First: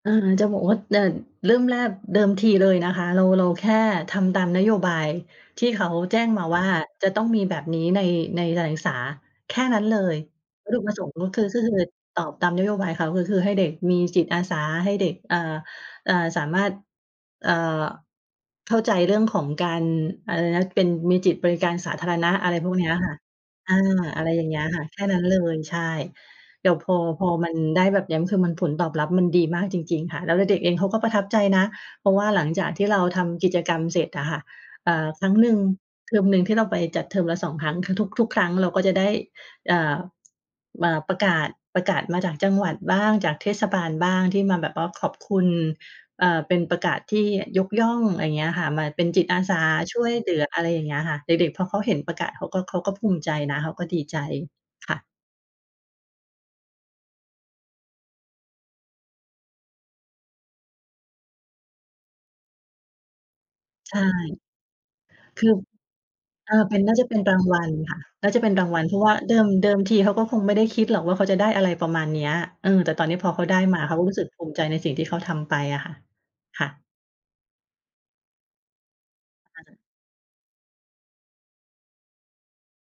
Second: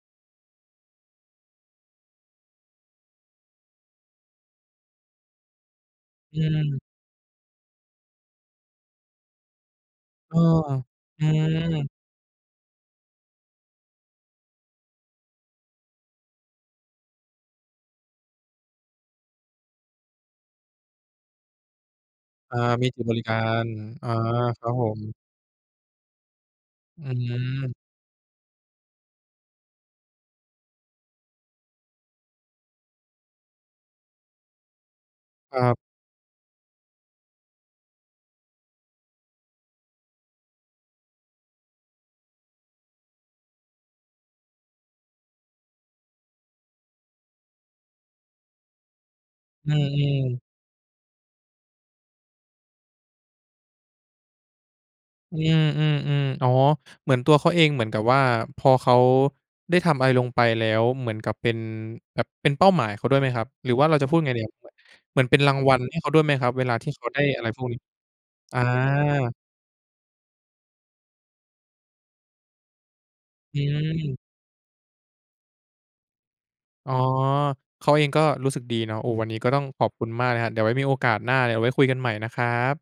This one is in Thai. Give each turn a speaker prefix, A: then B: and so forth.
A: เออ จะบอกว่า แต่เริ่มแรกเดิมทีเลยนะคะเรา เราแค่ทำตามนโยบายที่เขาแจ้ง
B: อื
A: มาว่า
B: ม
A: จะต้องมีแบบนี้ใน ในการศึกษา แค่นั้นเลย
B: ออ
A: วัตถุประสงค์
B: อื
A: ก็คือขึ้นทะเบี
B: ม
A: ยน ตอบตามนโยบายเขา ก็คือให้เด็กมีจิตอาสา ให้เด็ก เอ่อ เอ่อ สามารถ เอ่อ เข้าใจเรื่องของการ อะไรนะ เป็น มีจิตบริการสาธารณะ อะไ
B: อ
A: ร
B: า
A: พวกเ
B: ม
A: นี
B: ี
A: ้ย
B: จิต
A: ค
B: บ
A: ่ะ
B: ริการ
A: อา
B: อา
A: อะไรอย่างเงี้
B: คร
A: ย
B: ับ
A: ค่
B: ผ
A: ะ แค่
B: ม
A: นั้นเลย ใช่ แต่พอ
B: อื้อ
A: พอ
B: ฮื
A: มัน
B: อ
A: ได้แบบเนี้ย คือมันผลตอบรับมันดีมากจริง ๆ ค่ะ แล้วเด็ก ๆ เองเขาก็ประทับใจนะ เพราะว่าหลังจากที่เราทำกิจกรรมเสร็จอะค่ะ อ่า ครั้งหนึ่
B: ค
A: ง
B: รับ
A: เทอมหนึ่งที่เราไปจัด เทอมละ 2 ครั้ง ท ทุก ทุกครั้งเราก็จะได้ อ่า อ่า ประกาศ ประกาศมาจากจังหวัดบ้าง จากเทศบาลบ้าง ที่มาแบบว่าขอบคุณ อ่า เป็นประกาศที่ยกย่อง อะไรอย่างเงี้ยค่ะ มาเป็นจิตอาสา
B: อื
A: ช่วยเหลื
B: อ ๆ
A: อ อะไรอย่างเงี้ยค่ะ เด็ก ๆ พอเขาเห็นประกาศ เขาก็ เขาก็ภูมิใจนะ เขาก็ดีใจ ค่ะ
B: อืม ๆ ๆ อ๋อ เหมือนตัวเขาเองเหมือนกับว่าพอเขาได้ทำอะไรลงไปแล้ว เหมือนกับเป็น แบบเป็นเป้าหมายเขาด้วยไหมครับ หรือว่าเ
A: ใ
B: ร
A: ช
B: า
A: ่
B: จะพูดยังไงดีครับ เหมือนเป็
A: ค
B: น
A: ือ
B: รางวัลให้เขาด้วยไหมคร
A: เ
B: ั
A: อ
B: บ
A: อ
B: เวล
A: เป
B: า
A: ็น
B: ที
A: น
B: ่
A: ่า
B: เข
A: จะ
B: า
A: เป
B: ไ
A: ็
B: ด้
A: นรา
B: อะ
A: ง
B: ไร
A: ว
B: พ
A: ั
B: วก
A: ล
B: นี้?
A: ค่ะ น่าจะเป็น
B: อ
A: รางวัล เพราะว่าเด
B: า
A: ิม เดิมทีเขาก็คงไม่ได้คิดหรอกว่าเขาจะได้ อะไรประมาณเนี้ย เออ แต่ตอนเนี้ยพอเขาได
B: อ
A: ้
B: ื
A: มา เขาก็รู
B: ม
A: ้สึกภูมิใจในสิ่งที่เขาทำไปอะค่ะ ค่ะ
B: อ๋อ เขาเองก็รู้สึกดีเนาะ โอ้ วันนี้ก็ต้อ
A: อ
B: ง
A: า
B: ขอบคุณมากนะครับ เดี๋ยวไว้มีโอกาสหน้า เดี๋ยวไว้คุยกันใหม่นะครับ